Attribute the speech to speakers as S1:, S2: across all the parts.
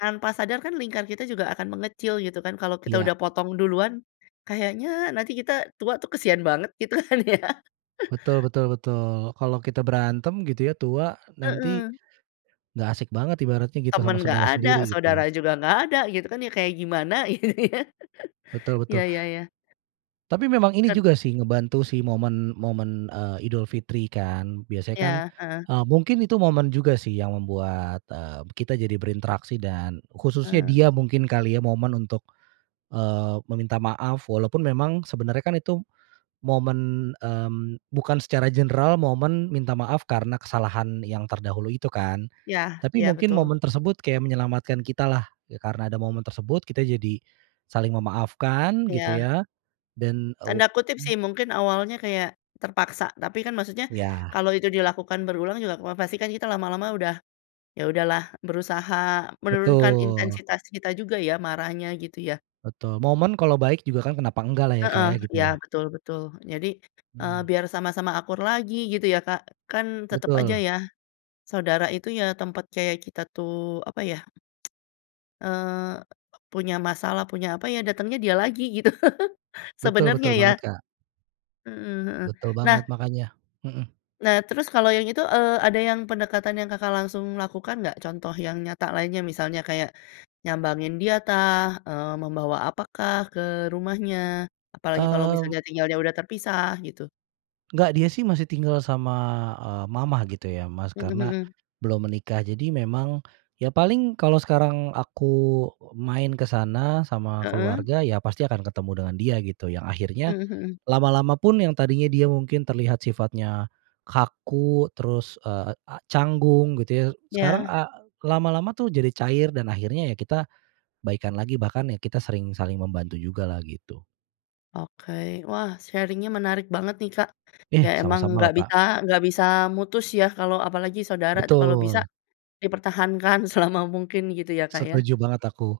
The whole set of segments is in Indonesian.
S1: Tanpa sadar kan lingkar kita juga akan mengecil gitu kan kalau kita
S2: Iya.
S1: udah potong duluan, kayaknya nanti kita tua tuh kasian banget gitu kan ya.
S2: Betul betul betul. Kalau kita berantem gitu ya, tua nanti
S1: Heeh.
S2: nggak asik banget ibaratnya gitu sama
S1: Teman enggak
S2: saudara
S1: ada,
S2: sendiri, gitu ya?
S1: saudara juga enggak ada gitu kan ya, kayak gimana gitu ya.
S2: Betul betul.
S1: Iya iya iya.
S2: Tapi memang ini
S1: Kan
S2: juga sih, ngebantu sih momen momen, eee, Idul Fitri kan. Biasanya kan,
S1: Iya, heeh.
S2: eee, mungkin itu momen juga sih yang membuat, eee, kita jadi berinteraksi, dan khususnya
S1: Eee.
S2: dia mungkin kali ya momen untuk, eee, meminta maaf. Walaupun memang sebenarnya kan itu momen, mmm, bukan secara general, momen minta maaf karena kesalahan yang terdahulu itu kan.
S1: Yah,
S2: Tapi
S1: iya
S2: mungkin
S1: betul.
S2: momen tersebut kayak menyelamatkan kita lah. Ya, karena ada momen tersebut kita jadi saling memaafkan gitu
S1: Iya.
S2: ya, dan, e
S1: Tanda kutip
S2: mmm.
S1: sih, mungkin awalnya kayak terpaksa, tapi kan maksudnya
S2: Iya.
S1: kalau itu dilakukan berulang juga, wah, pasti kan kita lama-lama udah, ya, udah lah, berusaha menurunkan
S2: Betul.
S1: intensitas kita juga ya, marahnya gitu ya.
S2: Betul, moment kalau baik juga kan kenapa enggak lah ya, Kak,
S1: Heeh,
S2: ya gitu
S1: iya
S2: ya?
S1: betul betul. Jadi, eee,
S2: Mhm.
S1: biar sama-sama akur lagi gitu ya, Kak, kan tetep aja
S2: Betul.
S1: ya, saudara itu ya tempat kayak kita tuh apa ya eee, punya masalah, punya apa ya, datengnya dia lagi gitu,
S2: Betul
S1: sebenernya
S2: betul
S1: ya.
S2: banget, Kak.
S1: Mmm, heeh,
S2: Betul
S1: nah
S2: banget makanya mhm.
S1: Nah, terus kalau yang itu, eee, ada yang pendekatan yang Kakak langsung lakukan, nggak? Contoh yang nyata lainnya, misalnya kayak nyambangin dia, tah, eee, membawa apakah ke rumahnya? Apalagi kalau
S2: Mmm.
S1: misalnya tinggalnya udah terpisah gitu.
S2: Enggak, dia sih masih tinggal sama, eee, mama gitu ya, Mas,
S1: Mmm,
S2: karena
S1: mhm.
S2: belum menikah. Jadi memang ya paling kalau sekarang aku main ke sana sama
S1: Heeh.
S2: keluarga, ya pasti akan ketemu dengan dia, gitu. Yang akhirnya
S1: Mhm mhm.
S2: lama-lama pun, yang tadinya dia mungkin terlihat sifatnya kaku, terus, eee, a canggung gitu ya. Sekarang
S1: Iya.
S2: a lama-lama tuh jadi cair, dan akhirnya ya kita baikan lagi. Bahkan ya kita sering saling membantu jugalah, gitu.
S1: Oke, wah sharing nya menarik banget nih, Kak.
S2: Iya
S1: Ya emang
S2: sama-sama loh,
S1: nggak
S2: Kak.
S1: bisa nggak bisa mutus ya kalau apalagi saudara tuh kalau bisa
S2: Betul.
S1: dipertahankan selama mungkin gitu ya, Kak, ya?
S2: Setuju banget aku.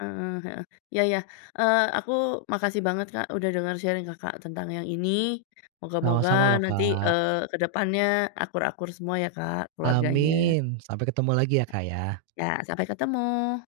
S1: Heeh heeh. Iya iya, eee, aku makasih banget, Kak, udah dengar sharing Kakak tentang yang ini, moga-moga
S2: Sama-sama loh,
S1: nanti,
S2: Kak.
S1: eee, ke depannya akur-akur semua ya, Kak, keluarganya.
S2: Amin, sampai ketemu lagi ya, Kak, ya.
S1: Ya, sampai ketemu.